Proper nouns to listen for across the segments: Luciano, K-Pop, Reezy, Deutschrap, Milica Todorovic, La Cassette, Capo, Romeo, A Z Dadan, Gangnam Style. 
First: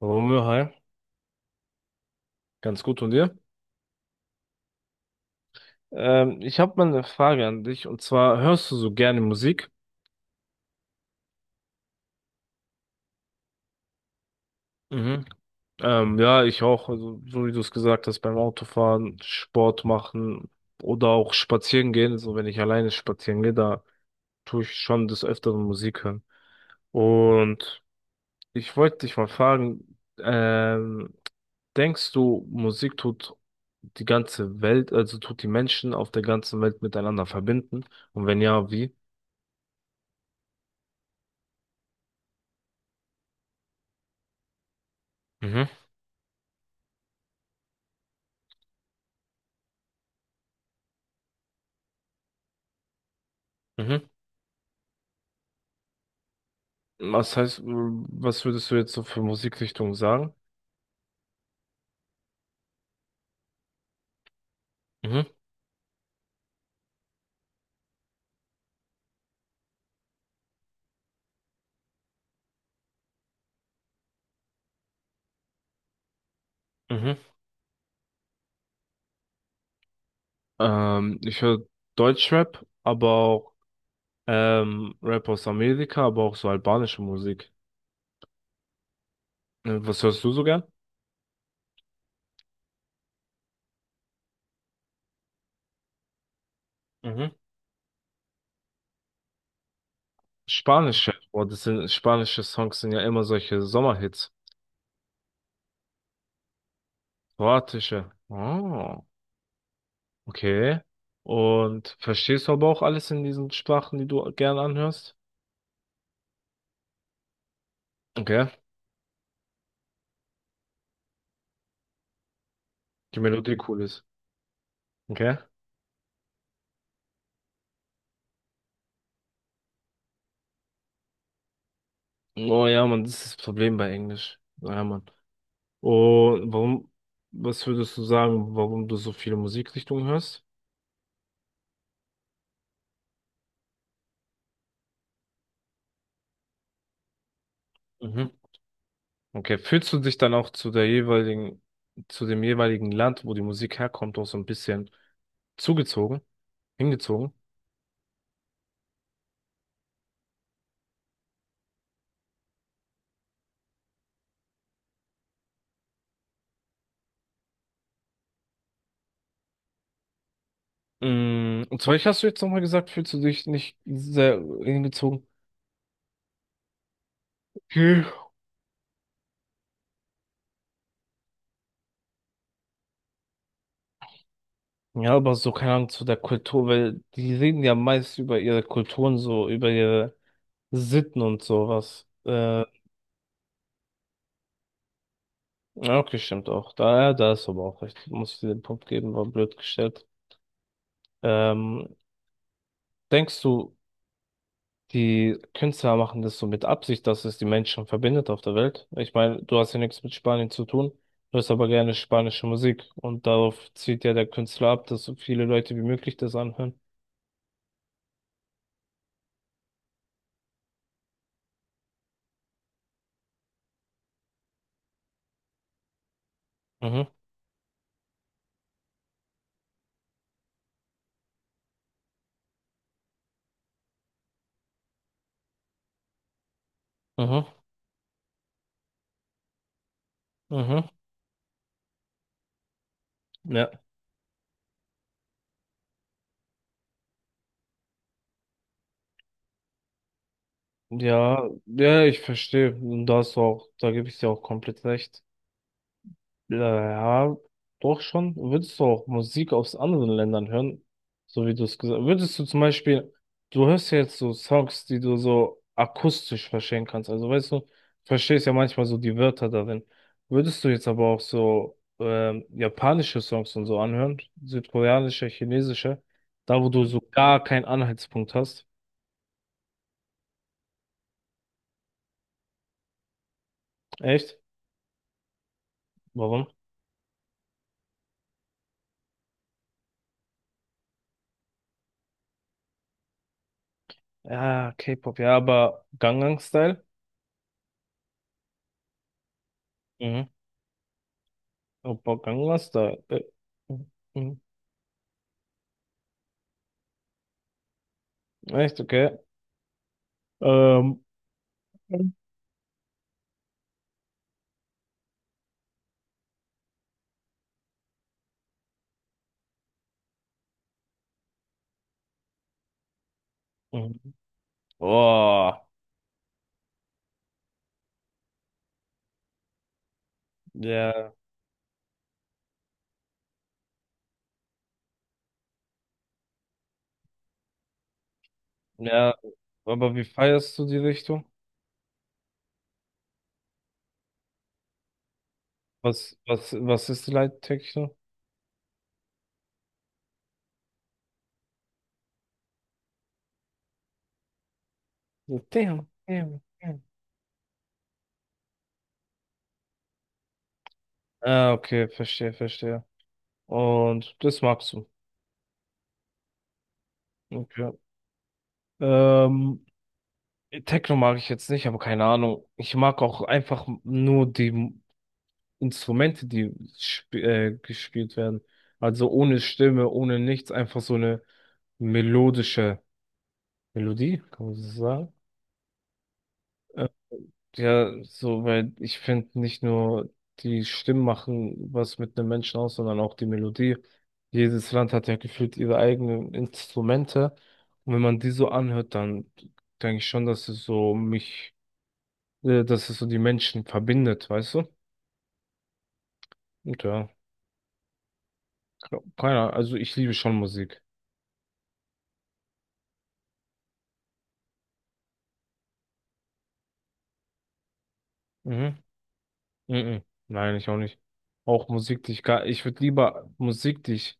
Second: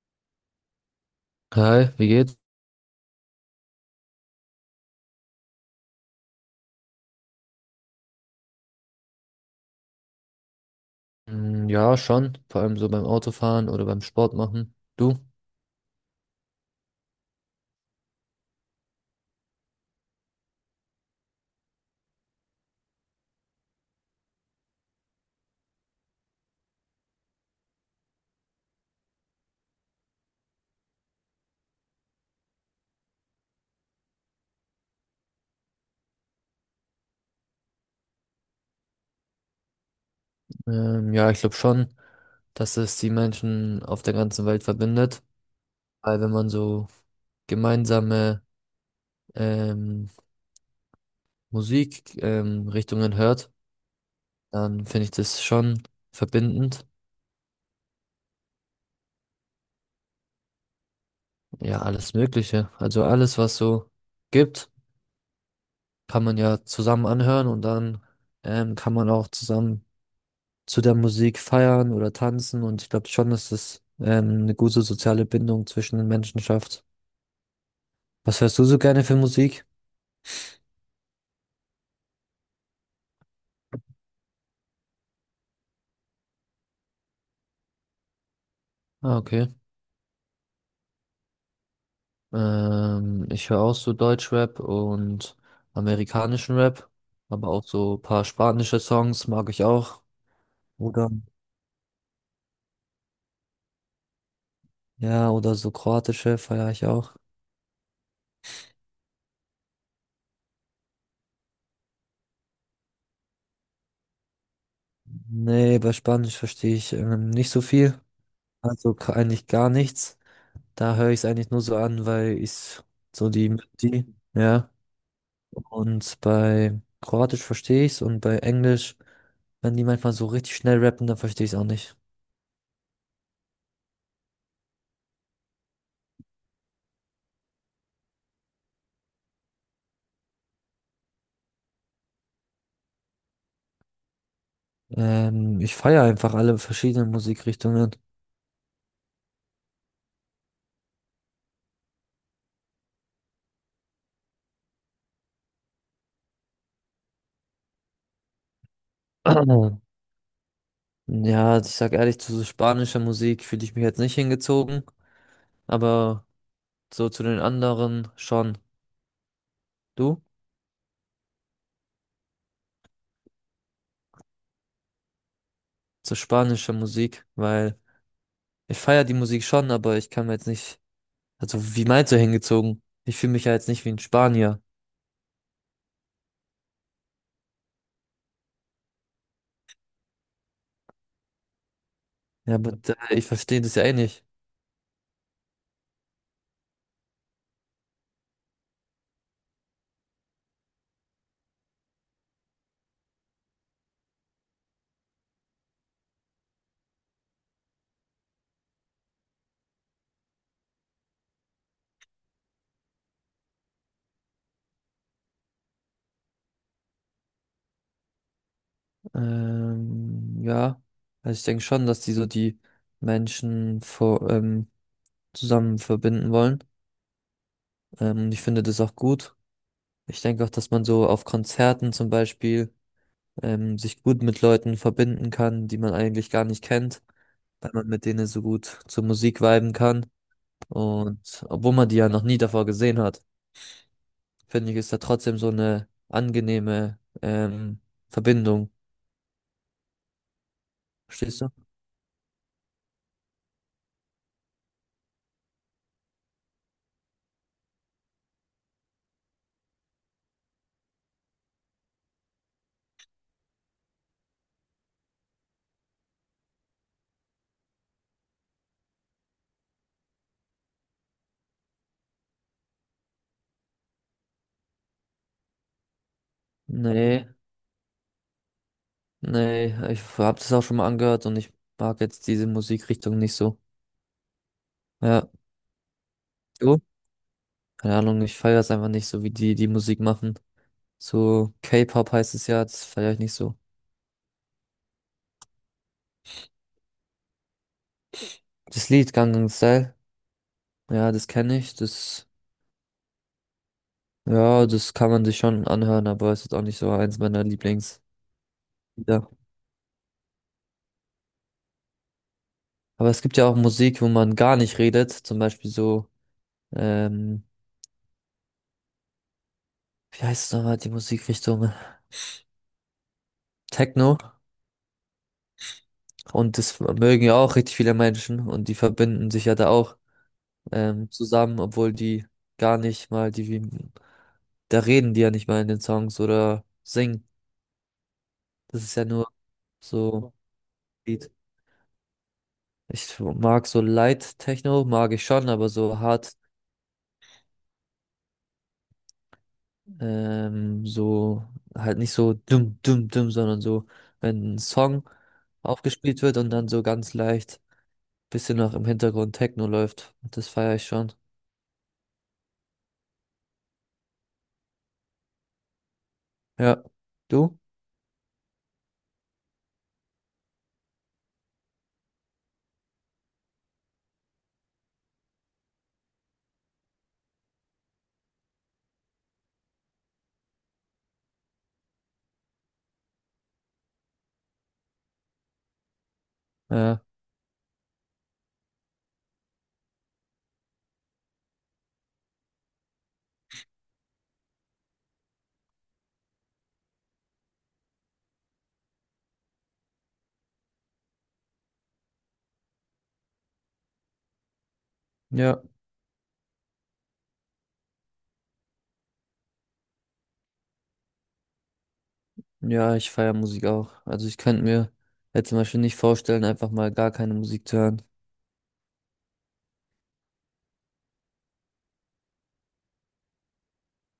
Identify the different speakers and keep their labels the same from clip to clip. Speaker 1: Romeo, hi.
Speaker 2: Hi, wie geht's?
Speaker 1: Ganz gut und dir? Ich habe mal eine Frage an dich und zwar hörst du so gerne Musik?
Speaker 2: Mm, ja, schon. Vor allem so beim Autofahren oder beim Sport machen. Du?
Speaker 1: Mhm. Ja, ich auch. Also, so wie du es gesagt hast, beim Autofahren, Sport machen oder auch spazieren gehen. So wenn ich alleine spazieren gehe, da tue ich schon des Öfteren Musik hören. Und ich wollte dich mal fragen, denkst du, Musik tut die ganze Welt, also tut die Menschen auf der ganzen Welt miteinander verbinden? Und wenn ja, wie?
Speaker 2: Ja, ich glaube schon, dass es die Menschen auf der ganzen Welt verbindet.
Speaker 1: Mhm.
Speaker 2: Weil wenn man so gemeinsame ähm, Musik Richtungen hört,
Speaker 1: Mhm.
Speaker 2: dann finde ich das schon verbindend.
Speaker 1: Was heißt, was würdest du jetzt so für Musikrichtungen sagen?
Speaker 2: Ja, alles Mögliche. Also alles, was so gibt,
Speaker 1: Mhm.
Speaker 2: kann man ja zusammen anhören und dann kann man auch zusammen zu der Musik feiern oder tanzen, und ich glaube schon, dass das eine gute soziale Bindung zwischen den Menschen schafft.
Speaker 1: Mhm.
Speaker 2: Was hörst du so gerne für Musik?
Speaker 1: Ich höre Deutschrap, aber auch Rap aus Amerika, aber auch so albanische Musik.
Speaker 2: Ah, okay.
Speaker 1: Was hörst du so gern?
Speaker 2: Ich höre auch so Deutschrap und amerikanischen Rap,
Speaker 1: Mhm.
Speaker 2: aber auch so ein paar spanische Songs mag ich auch. Oder
Speaker 1: Spanische. Boah, das sind spanische Songs sind ja immer solche Sommerhits.
Speaker 2: ja, oder so kroatische feiere ich auch.
Speaker 1: Kroatische. Oh, okay. Und verstehst du aber auch alles in diesen Sprachen, die du gern anhörst?
Speaker 2: Nee, bei Spanisch verstehe ich nicht so viel.
Speaker 1: Okay.
Speaker 2: Also eigentlich gar nichts. Da höre ich es eigentlich nur so an, weil ich
Speaker 1: Die
Speaker 2: so die
Speaker 1: Melodie cool ist.
Speaker 2: Melodie, ja.
Speaker 1: Okay.
Speaker 2: Und bei Kroatisch verstehe ich's, und bei Englisch, wenn die manchmal so richtig schnell rappen, dann verstehe ich es auch nicht.
Speaker 1: Oh ja, Mann, das ist das Problem bei Englisch. Ja, Mann. Und warum, was würdest du sagen, warum du so viele Musikrichtungen hörst?
Speaker 2: Ich feiere einfach alle verschiedenen Musikrichtungen.
Speaker 1: Mhm. Okay, fühlst du dich dann auch zu der jeweiligen, zu dem jeweiligen Land, wo die Musik herkommt, auch so ein bisschen zugezogen, hingezogen?
Speaker 2: Ja, also ich sag ehrlich, zu so spanischer Musik fühle ich mich jetzt nicht hingezogen, aber so zu den anderen schon. Du?
Speaker 1: Mm, und zwar, ich hast du jetzt nochmal gesagt, fühlst du dich nicht sehr hingezogen?
Speaker 2: Zu spanischer Musik, weil
Speaker 1: Okay.
Speaker 2: ich feiere die Musik schon, aber ich kann mir jetzt nicht, also wie meinst du hingezogen? Ich fühle mich ja jetzt nicht wie ein Spanier.
Speaker 1: Ja, aber so, keine Ahnung, zu der Kultur, weil die reden ja meist über ihre Kulturen, so, über ihre Sitten und sowas.
Speaker 2: Ja, aber ich verstehe das ja eh nicht.
Speaker 1: Ja, okay, stimmt auch. Da, ja, da ist aber auch recht. Muss ich dir den Punkt geben, war blöd gestellt. Ähm, denkst du, die Künstler machen das so mit Absicht, dass es die Menschen verbindet auf der Welt? Ich meine, du hast ja nichts mit Spanien zu tun, du hörst aber gerne spanische Musik und darauf zielt ja der Künstler ab, dass so viele Leute wie möglich das anhören.
Speaker 2: Ja, also ich denke schon, dass die so die Menschen zusammen verbinden wollen.
Speaker 1: Mhm,
Speaker 2: Und ich finde das auch gut. Ich denke auch, dass man so auf Konzerten zum Beispiel sich gut mit Leuten verbinden kann, die man eigentlich gar nicht kennt,
Speaker 1: mhm,
Speaker 2: weil man mit denen so gut zur Musik viben kann.
Speaker 1: mhm.
Speaker 2: Und obwohl man die ja noch nie davor gesehen hat,
Speaker 1: Ja.
Speaker 2: finde ich, ist da trotzdem so eine angenehme Verbindung. Verstehst
Speaker 1: Ja,
Speaker 2: du?
Speaker 1: ja, ich verstehe. Und da hast du auch, da gebe ich dir auch komplett recht. Ja, ja, doch schon. Würdest du auch Musik aus anderen Ländern hören? So wie du es gesagt hast. Würdest du zum Beispiel, du hörst ja jetzt so Songs, die du so akustisch verstehen kannst. Also weißt du, verstehst ja manchmal so die Wörter darin. Würdest du jetzt aber auch so japanische Songs und so anhören? Südkoreanische, chinesische? Da, wo du so
Speaker 2: Nee.
Speaker 1: gar keinen Anhaltspunkt hast.
Speaker 2: Nee, ich habe das auch schon mal angehört, und ich mag jetzt diese Musikrichtung nicht so.
Speaker 1: Echt?
Speaker 2: Ja,
Speaker 1: Warum?
Speaker 2: du? Keine Ahnung, ich feiere es einfach nicht so, wie die die Musik machen. So K-Pop heißt es ja, das feiere ich nicht so.
Speaker 1: Ja, K-Pop, ja, aber Gangnam Style?
Speaker 2: Das Lied Gangnam Style,
Speaker 1: Mhm.
Speaker 2: ja, das kenne ich,
Speaker 1: Opa,
Speaker 2: das,
Speaker 1: Gangnam Style. Äh,
Speaker 2: ja, das kann man sich schon anhören, aber es ist auch nicht so eins meiner Lieblings.
Speaker 1: Echt, okay.
Speaker 2: Ja.
Speaker 1: Ähm,
Speaker 2: Aber es gibt ja auch Musik, wo man gar nicht redet, zum Beispiel so, ähm, wie heißt es nochmal, die Musikrichtung?
Speaker 1: mhm.
Speaker 2: Techno.
Speaker 1: Boah,
Speaker 2: Und das mögen ja auch richtig viele Menschen, und die verbinden sich ja da auch.
Speaker 1: ja,
Speaker 2: Zusammen, obwohl die gar nicht mal die, wie, da reden die ja nicht mal in den Songs oder singen. Das ist ja
Speaker 1: ja,
Speaker 2: nur
Speaker 1: aber wie
Speaker 2: so
Speaker 1: feierst du die Richtung?
Speaker 2: Beat. Ich mag so Light Techno, mag ich schon, aber so
Speaker 1: Was,
Speaker 2: hart,
Speaker 1: was, was ist die Leittechno?
Speaker 2: so halt nicht so dumm, dumm, dumm, sondern so, wenn ein Song
Speaker 1: Damn,
Speaker 2: aufgespielt wird
Speaker 1: damn,
Speaker 2: und dann
Speaker 1: damn.
Speaker 2: so ganz leicht bisschen noch im Hintergrund Techno läuft. Das feiere ich schon.
Speaker 1: Ah, okay, verstehe, verstehe. Und das magst du.
Speaker 2: Ja. Du?
Speaker 1: Okay. Ähm, Techno mag ich jetzt nicht, aber keine Ahnung. Ich mag auch einfach nur die Instrumente, die sp gespielt werden. Also ohne Stimme, ohne nichts, einfach so eine melodische. Melodie, kann man so sagen. Äh,
Speaker 2: Ja.
Speaker 1: ja, so, weil ich finde, nicht nur die Stimmen machen was mit einem Menschen aus, sondern auch die Melodie. Jedes Land hat ja gefühlt ihre eigenen Instrumente. Und wenn man die so anhört, dann denke ich schon, dass es so mich, dass es so die Menschen verbindet, weißt du?
Speaker 2: Ja.
Speaker 1: Und ja, keiner, also ich liebe schon Musik.
Speaker 2: Ja, ich feiere Musik auch. Also ich könnte mir jetzt zum Beispiel nicht vorstellen, einfach mal gar keine Musik zu hören.
Speaker 1: Mhm. Mhm. Nein, ich auch nicht. Auch Musik, die ich gar, ich würde lieber Musik, die ich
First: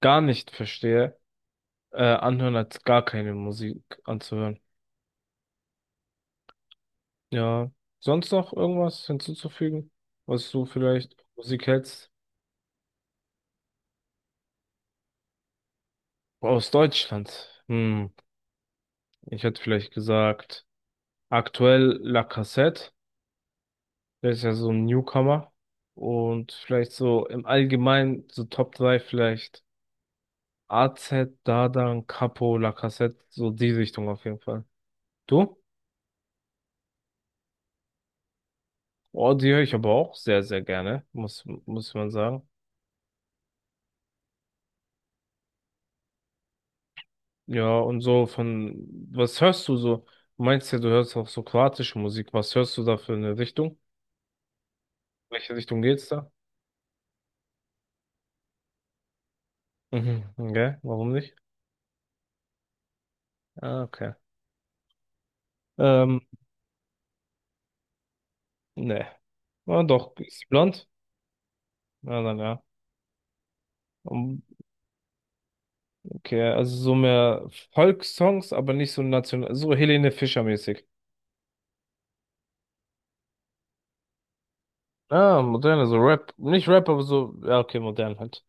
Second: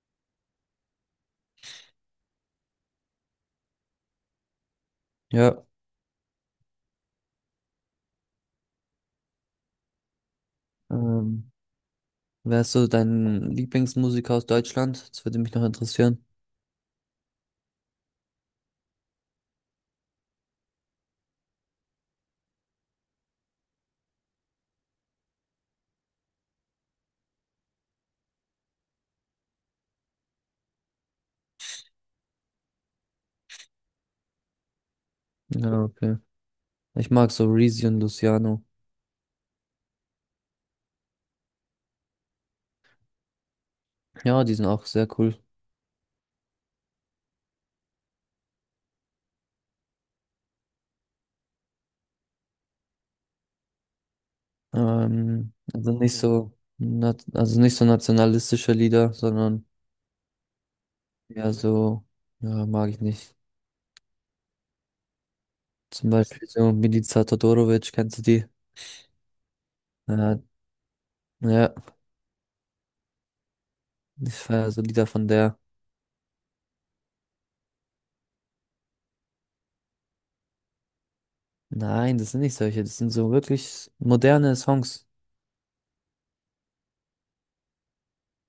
Speaker 1: gar nicht verstehe, anhören, als gar keine Musik anzuhören.
Speaker 2: Ja.
Speaker 1: Ja, sonst noch irgendwas hinzuzufügen, was du vielleicht
Speaker 2: Ähm,
Speaker 1: Musik hältst?
Speaker 2: Wer ist so dein Lieblingsmusiker aus Deutschland? Das würde mich noch interessieren.
Speaker 1: Aus Deutschland. Hm, ich hätte vielleicht gesagt, aktuell La Cassette, der ist ja so ein Newcomer. Und vielleicht so im Allgemeinen, so Top 3 vielleicht AZ Dadan, Capo, La Cassette, so die Richtung auf jeden Fall. Du?
Speaker 2: Ja, okay. Ich mag so Reezy und Luciano.
Speaker 1: Oh, die höre ich aber auch sehr, sehr gerne, muss, muss man sagen.
Speaker 2: Ja, die sind auch sehr cool.
Speaker 1: Ja, und so von, was hörst du so? Du meinst ja, du hörst auch so kroatische Musik. Was hörst du da für eine Richtung?
Speaker 2: Ähm,
Speaker 1: Welche Richtung
Speaker 2: also
Speaker 1: geht's
Speaker 2: nicht ja,
Speaker 1: da?
Speaker 2: so, nat also nicht so nationalistische Lieder, sondern
Speaker 1: Mhm, okay, warum nicht?
Speaker 2: ja so, ja, mag ich nicht.
Speaker 1: Ah, okay.
Speaker 2: Zum
Speaker 1: Ähm,
Speaker 2: Beispiel so Milica Todorovic, kennst du die?
Speaker 1: ne. Ja, doch,
Speaker 2: Ja,
Speaker 1: ist sie blond?
Speaker 2: ja,
Speaker 1: Ja, dann ja.
Speaker 2: ich
Speaker 1: Um,
Speaker 2: feiere so Lieder von der.
Speaker 1: okay, also so mehr Volkssongs, aber nicht so national, so Helene Fischer-mäßig.
Speaker 2: Nein, das sind nicht solche, das sind so wirklich moderne Songs.
Speaker 1: Ah, moderne, so Rap. Nicht Rap, aber so, ja, okay, modern halt.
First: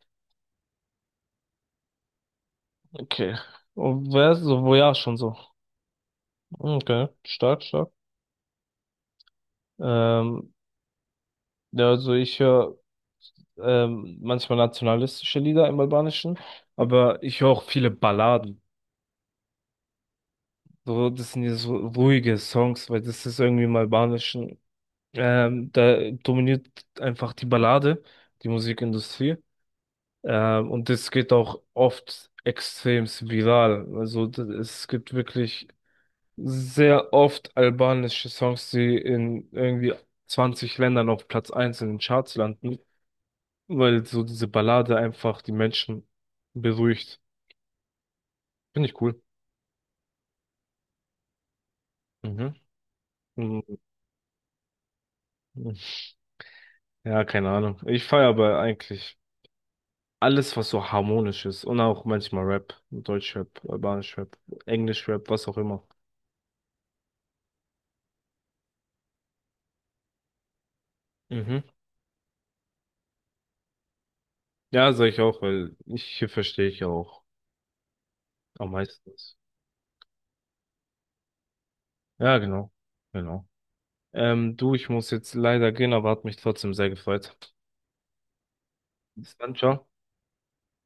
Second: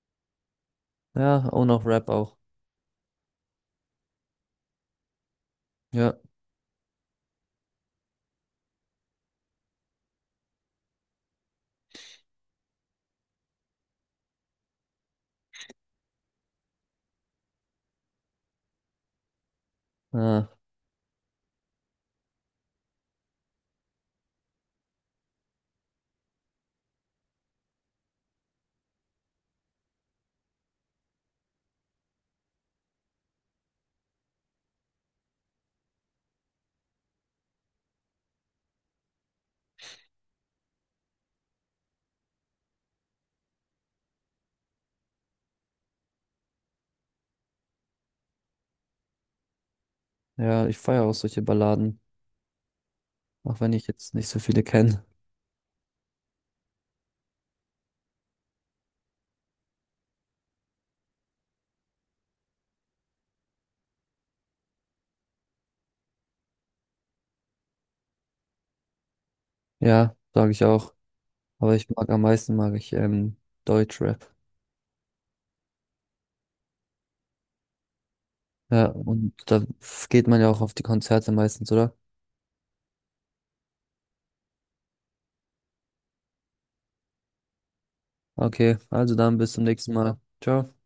Speaker 2: Ja, und auch Rap auch.
Speaker 1: Okay. Und wer ist so, wo ja, schon so.
Speaker 2: Ja,
Speaker 1: Okay, stark, stark. Ähm, ja, also ich höre manchmal nationalistische Lieder im Albanischen, aber ich höre auch viele Balladen.
Speaker 2: ah,
Speaker 1: So, das sind ja so ruhige Songs, weil das ist irgendwie im Albanischen. Da dominiert einfach die Ballade, die Musikindustrie. Und das geht auch oft extrem viral. Also es gibt wirklich sehr oft albanische Songs, die in irgendwie 20 Ländern auf Platz 1 in den Charts landen, weil so diese Ballade einfach die Menschen beruhigt. Finde ich cool.
Speaker 2: ja, ich feiere auch solche Balladen,
Speaker 1: Mhm.
Speaker 2: auch wenn
Speaker 1: Mhm.
Speaker 2: ich jetzt nicht so viele kenne.
Speaker 1: Ja, keine Ahnung. Ich feiere aber eigentlich alles, was so harmonisch ist. Und auch manchmal Rap, Deutschrap, Albanisch Rap, Englisch Rap, was auch immer.
Speaker 2: Ja, sage ich auch.
Speaker 1: Mhm.
Speaker 2: Aber ich mag am meisten, mag ich Deutschrap.
Speaker 1: Ja, sag ich auch, weil ich, hier verstehe ich ja auch am
Speaker 2: Ja,
Speaker 1: meisten.
Speaker 2: und
Speaker 1: Was.
Speaker 2: da geht man ja auch auf die Konzerte meistens, oder?
Speaker 1: Ja, genau. Genau. Du, ich muss jetzt leider gehen, aber hat mich trotzdem sehr gefreut.
Speaker 2: Okay, also
Speaker 1: Bis
Speaker 2: dann bis
Speaker 1: dann,
Speaker 2: zum
Speaker 1: ciao.
Speaker 2: nächsten Mal. Ciao.